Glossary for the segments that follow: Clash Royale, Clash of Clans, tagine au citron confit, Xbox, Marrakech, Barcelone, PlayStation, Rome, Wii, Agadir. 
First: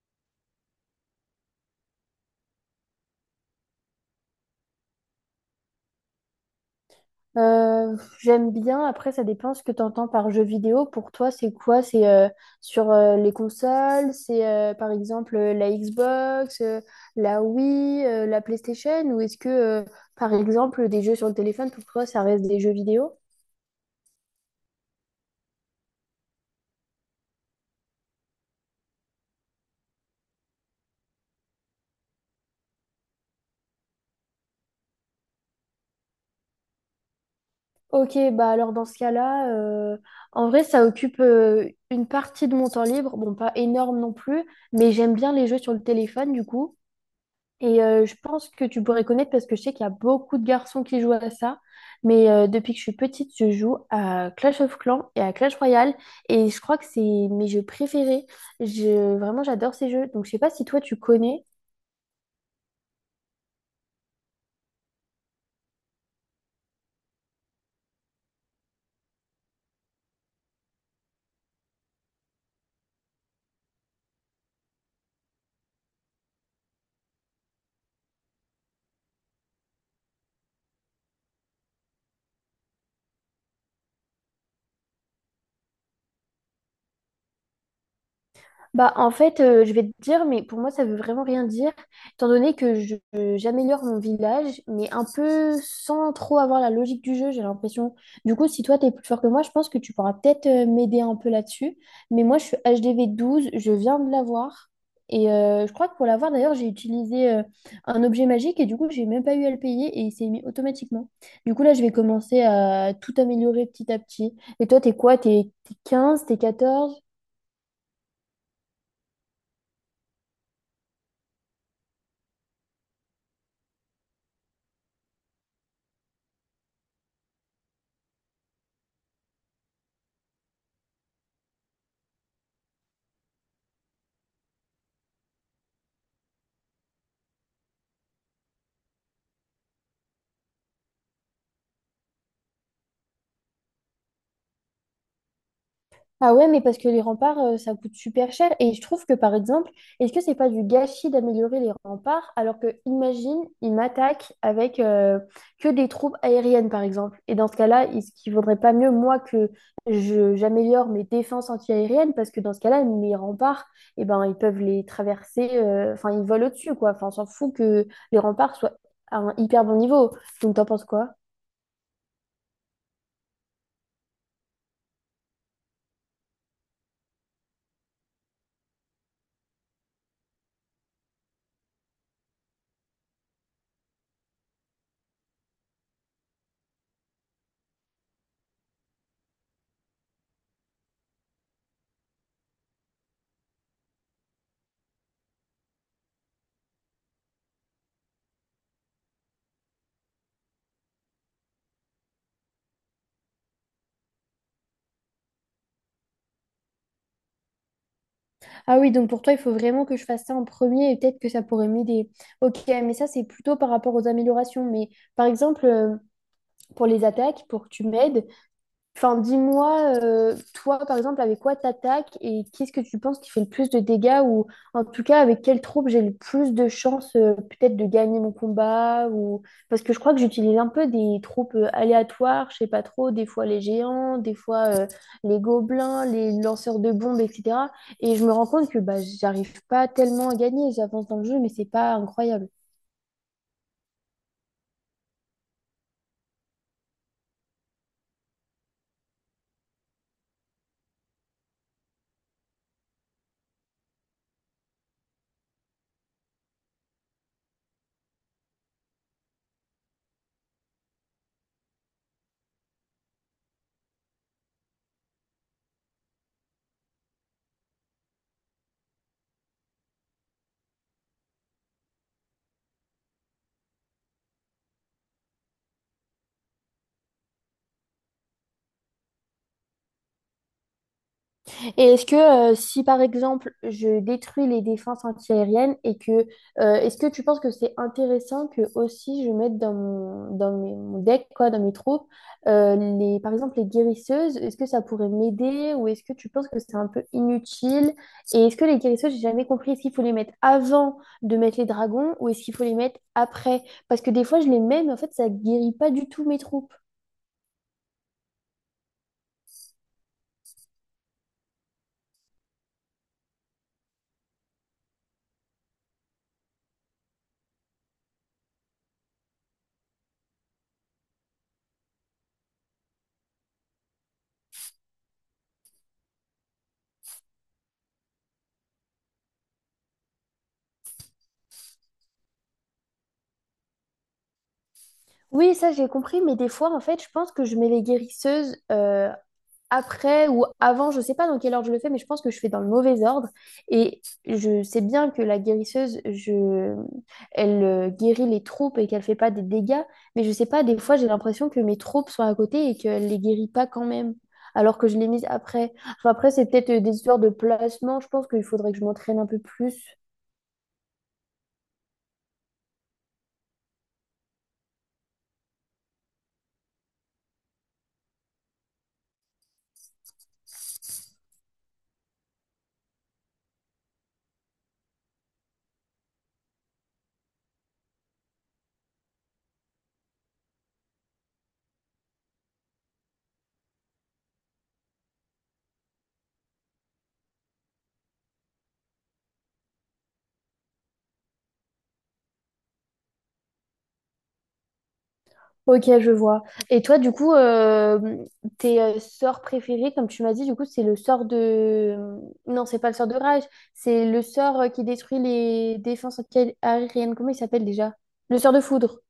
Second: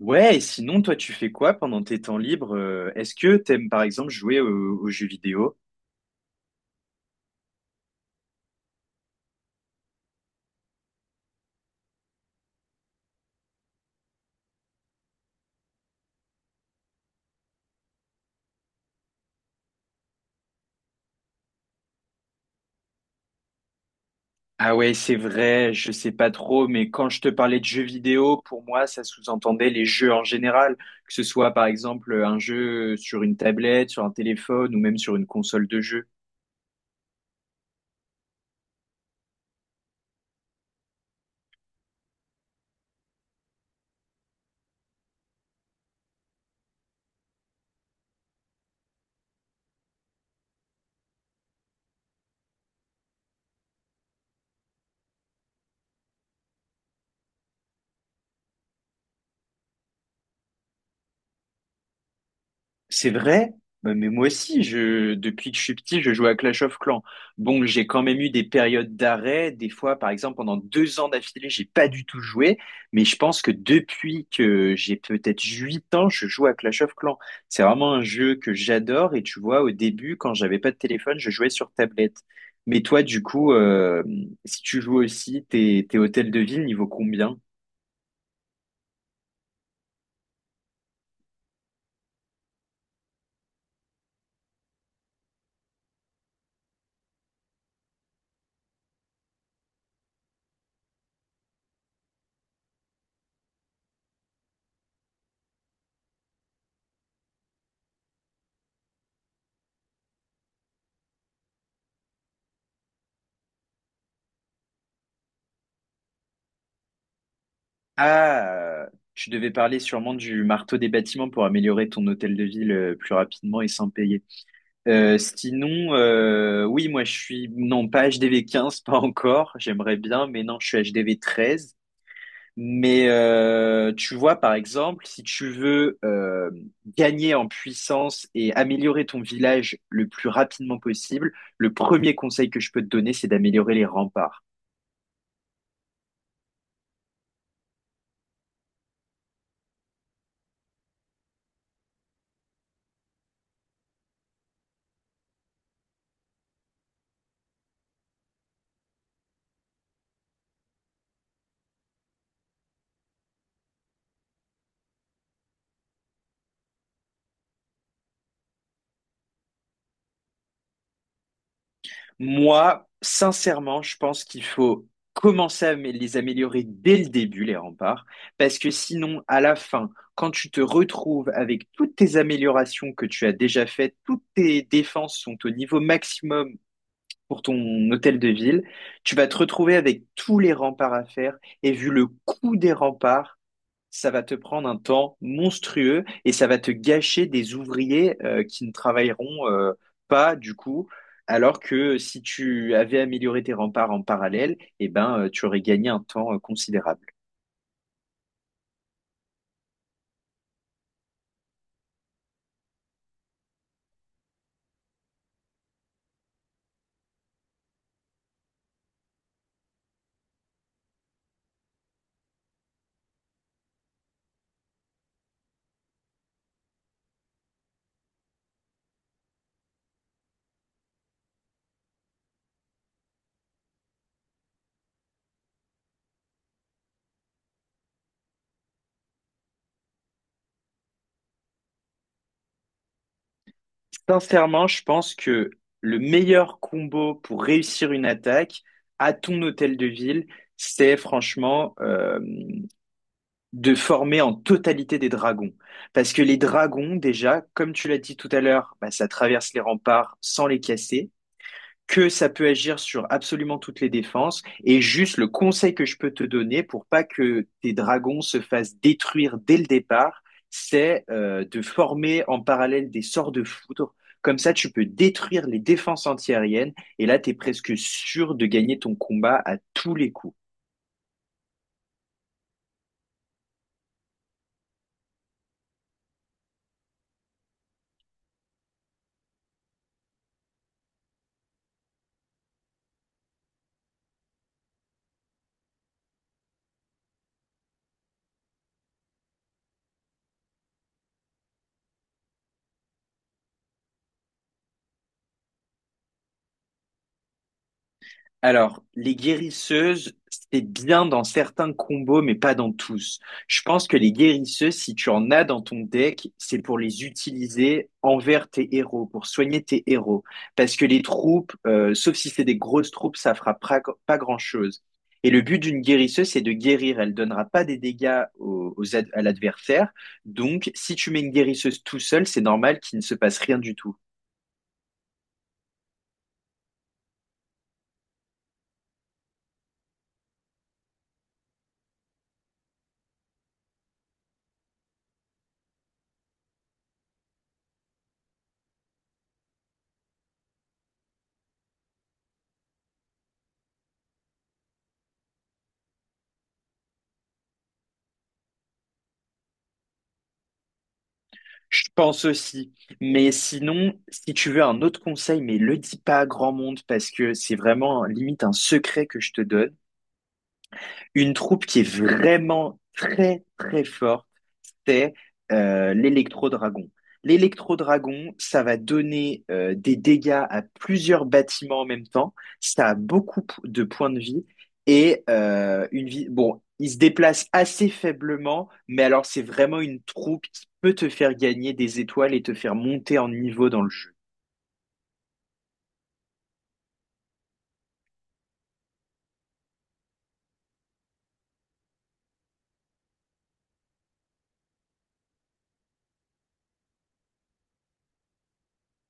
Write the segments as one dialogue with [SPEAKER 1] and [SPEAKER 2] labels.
[SPEAKER 1] Ouais, et sinon, toi, tu fais quoi pendant tes temps libres? Est-ce que t'aimes, par exemple, jouer aux jeux vidéo?
[SPEAKER 2] J'aime bien, après ça dépend ce que tu entends par jeu vidéo. Pour toi, c'est quoi? C'est sur les consoles, c'est par exemple la Xbox, la Wii, la PlayStation, ou est-ce que par exemple des jeux sur le téléphone, pour toi, ça reste des jeux vidéo?
[SPEAKER 1] Ah ouais, c'est vrai, je sais pas trop, mais quand je te parlais de jeux vidéo, pour moi, ça sous-entendait les jeux en général, que ce soit, par exemple, un jeu sur une tablette, sur un téléphone ou même sur une console de jeu.
[SPEAKER 2] Ok, bah alors dans ce cas-là, en vrai, ça occupe une partie de mon temps libre. Bon, pas énorme non plus, mais j'aime bien les jeux sur le téléphone du coup. Et je pense que tu pourrais connaître parce que je sais qu'il y a beaucoup de garçons qui jouent à ça. Mais depuis que je suis petite, je joue à Clash of Clans et à Clash Royale. Et je crois que c'est mes jeux préférés. Je... Vraiment, j'adore ces jeux. Donc, je sais pas si toi, tu connais.
[SPEAKER 1] C'est vrai, bah, mais moi aussi, depuis que je suis petit, je joue à Clash of Clans. Bon, j'ai quand même eu des périodes d'arrêt. Des fois, par exemple, pendant 2 ans d'affilée, j'ai pas du tout joué. Mais je pense que depuis que j'ai peut-être 8 ans, je joue à Clash of Clans. C'est vraiment un jeu que j'adore. Et tu vois, au début, quand j'avais pas de téléphone, je jouais sur tablette. Mais toi, du coup, si tu joues aussi, tes hôtels de ville, niveau combien?
[SPEAKER 2] Bah, en fait, je vais te dire, mais pour moi, ça veut vraiment rien dire, étant donné que j'améliore mon village, mais un peu sans trop avoir la logique du jeu, j'ai l'impression. Du coup, si toi, t'es plus fort que moi, je pense que tu pourras peut-être m'aider un peu là-dessus. Mais moi, je suis HDV 12, je viens de l'avoir. Et je crois que pour l'avoir, d'ailleurs, j'ai utilisé un objet magique et du coup, j'ai même pas eu à le payer et il s'est mis automatiquement. Du coup, là, je vais commencer à tout améliorer petit à petit. Et toi, t'es quoi? T'es 15, t'es 14.
[SPEAKER 1] Ah, tu devais parler sûrement du marteau des bâtiments pour améliorer ton hôtel de ville plus rapidement et sans payer. Sinon, oui, moi je suis non pas HDV 15 pas encore. J'aimerais bien, mais non, je suis HDV 13. Mais tu vois, par exemple, si tu veux gagner en puissance et améliorer ton village le plus rapidement possible, le premier conseil que je peux te donner, c'est d'améliorer les remparts.
[SPEAKER 2] Ah ouais, mais parce que les remparts, ça coûte super cher. Et je trouve que, par exemple, est-ce que c'est pas du gâchis d'améliorer les remparts alors que, imagine, ils m'attaquent avec que des troupes aériennes, par exemple. Et dans ce cas-là, est-ce qu'il vaudrait pas mieux, moi, que je, j'améliore mes défenses anti-aériennes parce que dans ce cas-là, mes remparts, eh ben, ils peuvent les traverser, enfin, ils volent au-dessus, quoi. Enfin, on s'en fout que les remparts soient à un hyper bon niveau. Donc, t'en penses quoi?
[SPEAKER 1] Moi, sincèrement, je pense qu'il faut commencer à les améliorer dès le début, les remparts, parce que sinon, à la fin, quand tu te retrouves avec toutes tes améliorations que tu as déjà faites, toutes tes défenses sont au niveau maximum pour ton hôtel de ville, tu vas te retrouver avec tous les remparts à faire, et vu le coût des remparts, ça va te prendre un temps monstrueux et ça va te gâcher des ouvriers qui ne travailleront pas du coup. Alors que si tu avais amélioré tes remparts en parallèle, eh ben, tu aurais gagné un temps considérable.
[SPEAKER 2] Ah oui, donc pour toi, il faut vraiment que je fasse ça en premier et peut-être que ça pourrait m'aider. Ok, mais ça, c'est plutôt par rapport aux améliorations. Mais par exemple, pour les attaques, pour que tu m'aides, enfin, dis-moi, toi, par exemple, avec quoi t'attaques et qu'est-ce que tu penses qui fait le plus de dégâts ou en tout cas avec quelle troupe j'ai le plus de chances peut-être de gagner mon combat ou parce que je crois que j'utilise un peu des troupes aléatoires, je sais pas trop, des fois les géants, des fois les gobelins, les lanceurs de bombes, etc. Et je me rends compte que bah j'arrive pas tellement à gagner, j'avance dans le jeu, mais c'est pas incroyable.
[SPEAKER 1] Sincèrement, je pense que le meilleur combo pour réussir une attaque à ton hôtel de ville, c'est franchement de former en totalité des dragons. Parce que les dragons, déjà, comme tu l'as dit tout à l'heure, bah, ça traverse les remparts sans les casser. Que ça peut agir sur absolument toutes les défenses. Et juste le conseil que je peux te donner pour pas que tes dragons se fassent détruire dès le départ, c'est de former en parallèle des sorts de foudre. Comme ça, tu peux détruire les défenses antiaériennes et là, tu es presque sûr de gagner ton combat à tous les coups.
[SPEAKER 2] Et est-ce que si par exemple je détruis les défenses antiaériennes et que est-ce que tu penses que c'est intéressant que aussi je mette dans mon, dans mes- mon deck quoi dans mes troupes les par exemple les guérisseuses est-ce que ça pourrait m'aider ou est-ce que tu penses que c'est un peu inutile et est-ce que les guérisseuses j'ai jamais compris est-ce qu'il faut les mettre avant de mettre les dragons ou est-ce qu'il faut les mettre après parce que des fois je les mets mais en fait ça guérit pas du tout mes troupes.
[SPEAKER 1] Alors, les guérisseuses, c'est bien dans certains combos, mais pas dans tous. Je pense que les guérisseuses, si tu en as dans ton deck, c'est pour les utiliser envers tes héros, pour soigner tes héros. Parce que les troupes, sauf si c'est des grosses troupes, ça fera pas grand-chose. Et le but d'une guérisseuse, c'est de guérir. Elle donnera pas des dégâts à l'adversaire. Donc, si tu mets une guérisseuse tout seul, c'est normal qu'il ne se passe rien du tout.
[SPEAKER 2] Oui, ça j'ai compris, mais des fois en fait je pense que je mets les guérisseuses après ou avant, je sais pas dans quelle ordre je le fais, mais je pense que je fais dans le mauvais ordre. Et je sais bien que la guérisseuse, je... elle guérit les troupes et qu'elle fait pas des dégâts, mais je sais pas, des fois j'ai l'impression que mes troupes sont à côté et qu'elle les guérit pas quand même, alors que je les mise après. Enfin, après, c'est peut-être des histoires de placement, je pense qu'il faudrait que je m'entraîne un peu plus.
[SPEAKER 1] Je pense aussi. Mais sinon, si tu veux un autre conseil, mais le dis pas à grand monde parce que c'est vraiment limite un secret que je te donne. Une troupe qui est vraiment très très forte, c'est l'électro-dragon. L'électro-dragon, ça va donner des dégâts à plusieurs bâtiments en même temps. Ça a beaucoup de points de vie et une vie. Bon, il se déplace assez faiblement, mais alors c'est vraiment une troupe qui peut te faire gagner des étoiles et te faire monter en niveau dans le jeu.
[SPEAKER 2] Ok, je vois. Et toi, du coup, tes sorts préférés, comme tu m'as dit, du coup, c'est le sort de... euh, Non, c'est pas le sort de rage, c'est le sort qui détruit les défenses anti-aériennes. Comment il s'appelle déjà? Le sort de foudre.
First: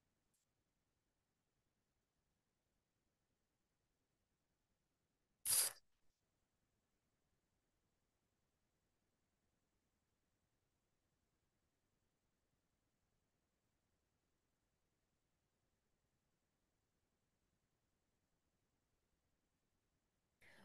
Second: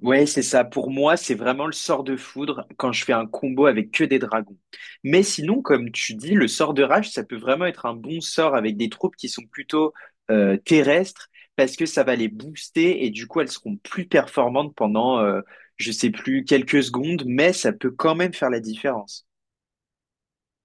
[SPEAKER 1] Ouais, c'est ça. Pour moi, c'est vraiment le sort de foudre quand je fais un combo avec que des dragons. Mais sinon, comme tu dis, le sort de rage, ça peut vraiment être un bon sort avec des troupes qui sont plutôt terrestres parce que ça va les booster et du coup, elles seront plus performantes pendant, je sais plus, quelques secondes, mais ça peut quand même faire la différence.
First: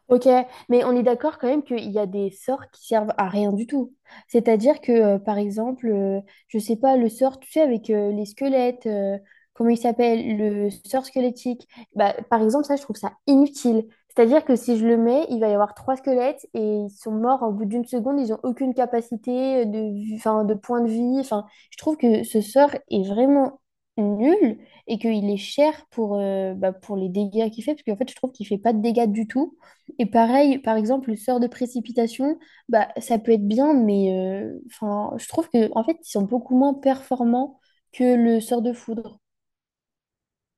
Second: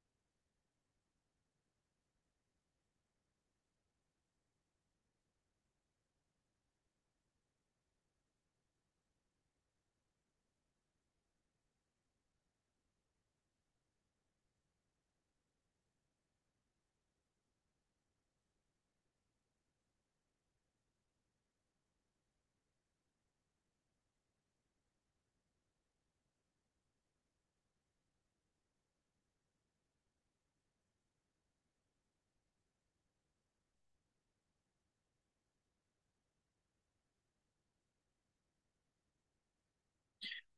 [SPEAKER 2] Ok, mais on est d'accord quand même qu'il y a des sorts qui servent à rien du tout. C'est-à-dire que, par exemple, je sais pas, le sort, tu sais, avec les squelettes, comment il s'appelle, le sort squelettique, bah, par exemple, ça, je trouve ça inutile. C'est-à-dire que si je le mets, il va y avoir trois squelettes et ils sont morts au bout d'une seconde, ils n'ont aucune capacité de, enfin, de point de vie. Enfin, je trouve que ce sort est vraiment nul et qu'il est cher pour, bah, pour les dégâts qu'il fait, parce qu'en fait, je trouve qu'il fait pas de dégâts du tout. Et pareil, par exemple, le sort de précipitation, bah, ça peut être bien, mais enfin, je trouve que en fait, ils sont beaucoup moins performants que le sort de foudre.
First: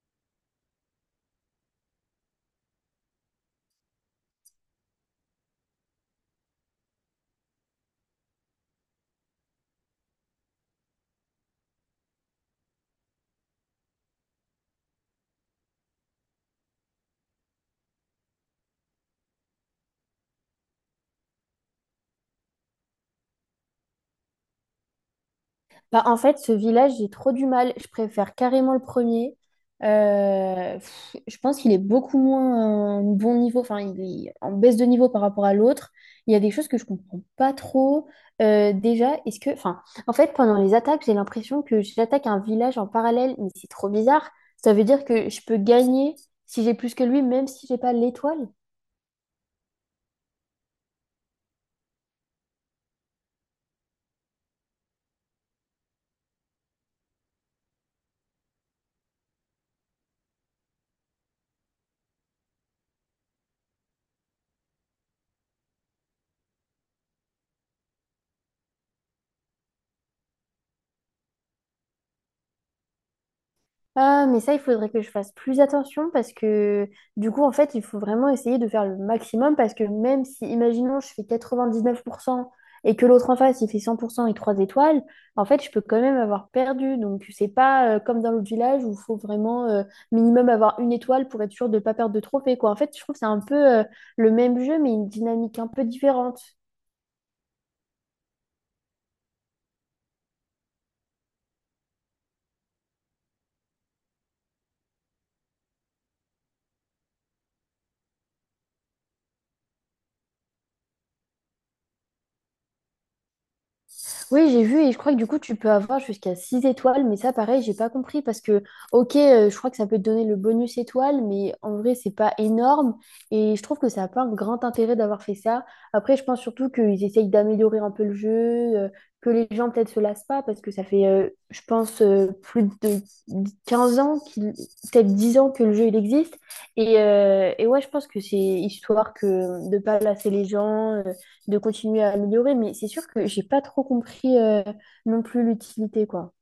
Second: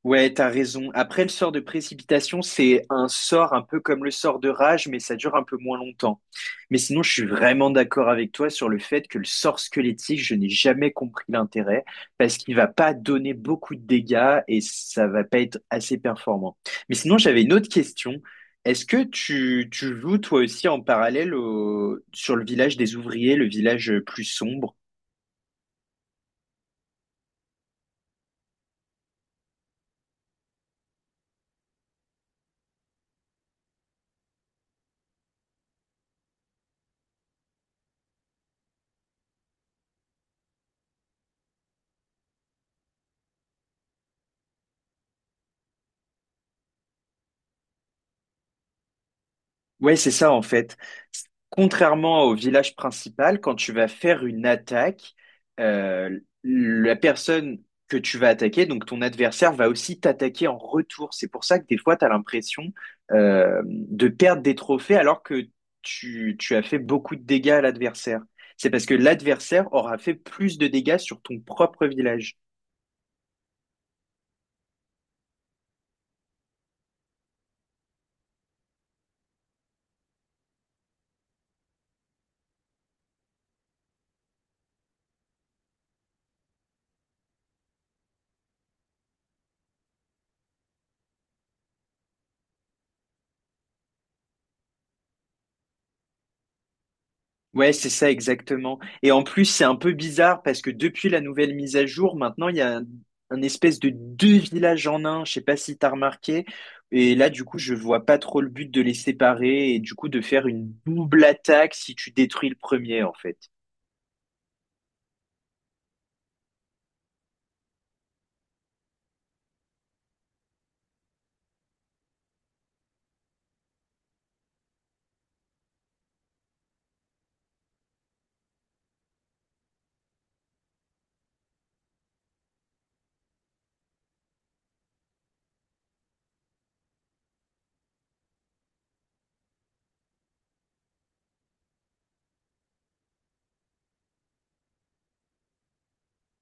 [SPEAKER 1] Ouais, t'as raison. Après, le sort de précipitation, c'est un sort un peu comme le sort de rage, mais ça dure un peu moins longtemps. Mais sinon, je suis vraiment d'accord avec toi sur le fait que le sort squelettique, je n'ai jamais compris l'intérêt parce qu'il va pas donner beaucoup de dégâts et ça va pas être assez performant. Mais sinon, j'avais une autre question. Est-ce que tu joues toi aussi en parallèle au, sur le village des ouvriers, le village plus sombre?
[SPEAKER 2] Bah, en fait, ce village, j'ai trop du mal. Je préfère carrément le premier. Je pense qu'il est beaucoup moins bon niveau, enfin, il est en baisse de niveau par rapport à l'autre. Il y a des choses que je comprends pas trop. Déjà, est-ce que, enfin, en fait, pendant les attaques, j'ai l'impression que j'attaque un village en parallèle, mais c'est trop bizarre. Ça veut dire que je peux gagner si j'ai plus que lui, même si j'ai pas l'étoile.
[SPEAKER 1] Ouais, c'est ça en fait. Contrairement au village principal, quand tu vas faire une attaque, la personne que tu vas attaquer, donc ton adversaire, va aussi t'attaquer en retour. C'est pour ça que des fois, tu as l'impression de perdre des trophées alors que tu as fait beaucoup de dégâts à l'adversaire. C'est parce que l'adversaire aura fait plus de dégâts sur ton propre village.
[SPEAKER 2] Ah, mais ça, il faudrait que je fasse plus attention parce que du coup, en fait, il faut vraiment essayer de faire le maximum parce que même si, imaginons, je fais 99% et que l'autre en face, il fait 100% et 3 étoiles, en fait, je peux quand même avoir perdu. Donc, c'est pas comme dans l'autre village où il faut vraiment minimum avoir une étoile pour être sûr de ne pas perdre de trophée, quoi. En fait, je trouve que c'est un peu le même jeu, mais une dynamique un peu différente.
[SPEAKER 1] Ouais, c'est ça exactement. Et en plus, c'est un peu bizarre parce que depuis la nouvelle mise à jour, maintenant, il y a un espèce de deux villages en un. Je sais pas si t'as remarqué. Et là, du coup, je vois pas trop le but de les séparer et du coup de faire une double attaque si tu détruis le premier, en fait.
[SPEAKER 2] Oui, j'ai vu et je crois que du coup, tu peux avoir jusqu'à 6 étoiles, mais ça, pareil, j'ai pas compris parce que, ok, je crois que ça peut te donner le bonus étoile, mais en vrai, c'est pas énorme et je trouve que ça a pas un grand intérêt d'avoir fait ça. Après, je pense surtout qu'ils essayent d'améliorer un peu le jeu, que les gens peut-être se lassent pas parce que ça fait, je pense, plus de 15 ans, peut-être 10 ans que le jeu il existe. Et ouais, je pense que c'est histoire que de pas lasser les gens, de continuer à améliorer, mais c'est sûr que j'ai pas trop compris non plus l'utilité, quoi.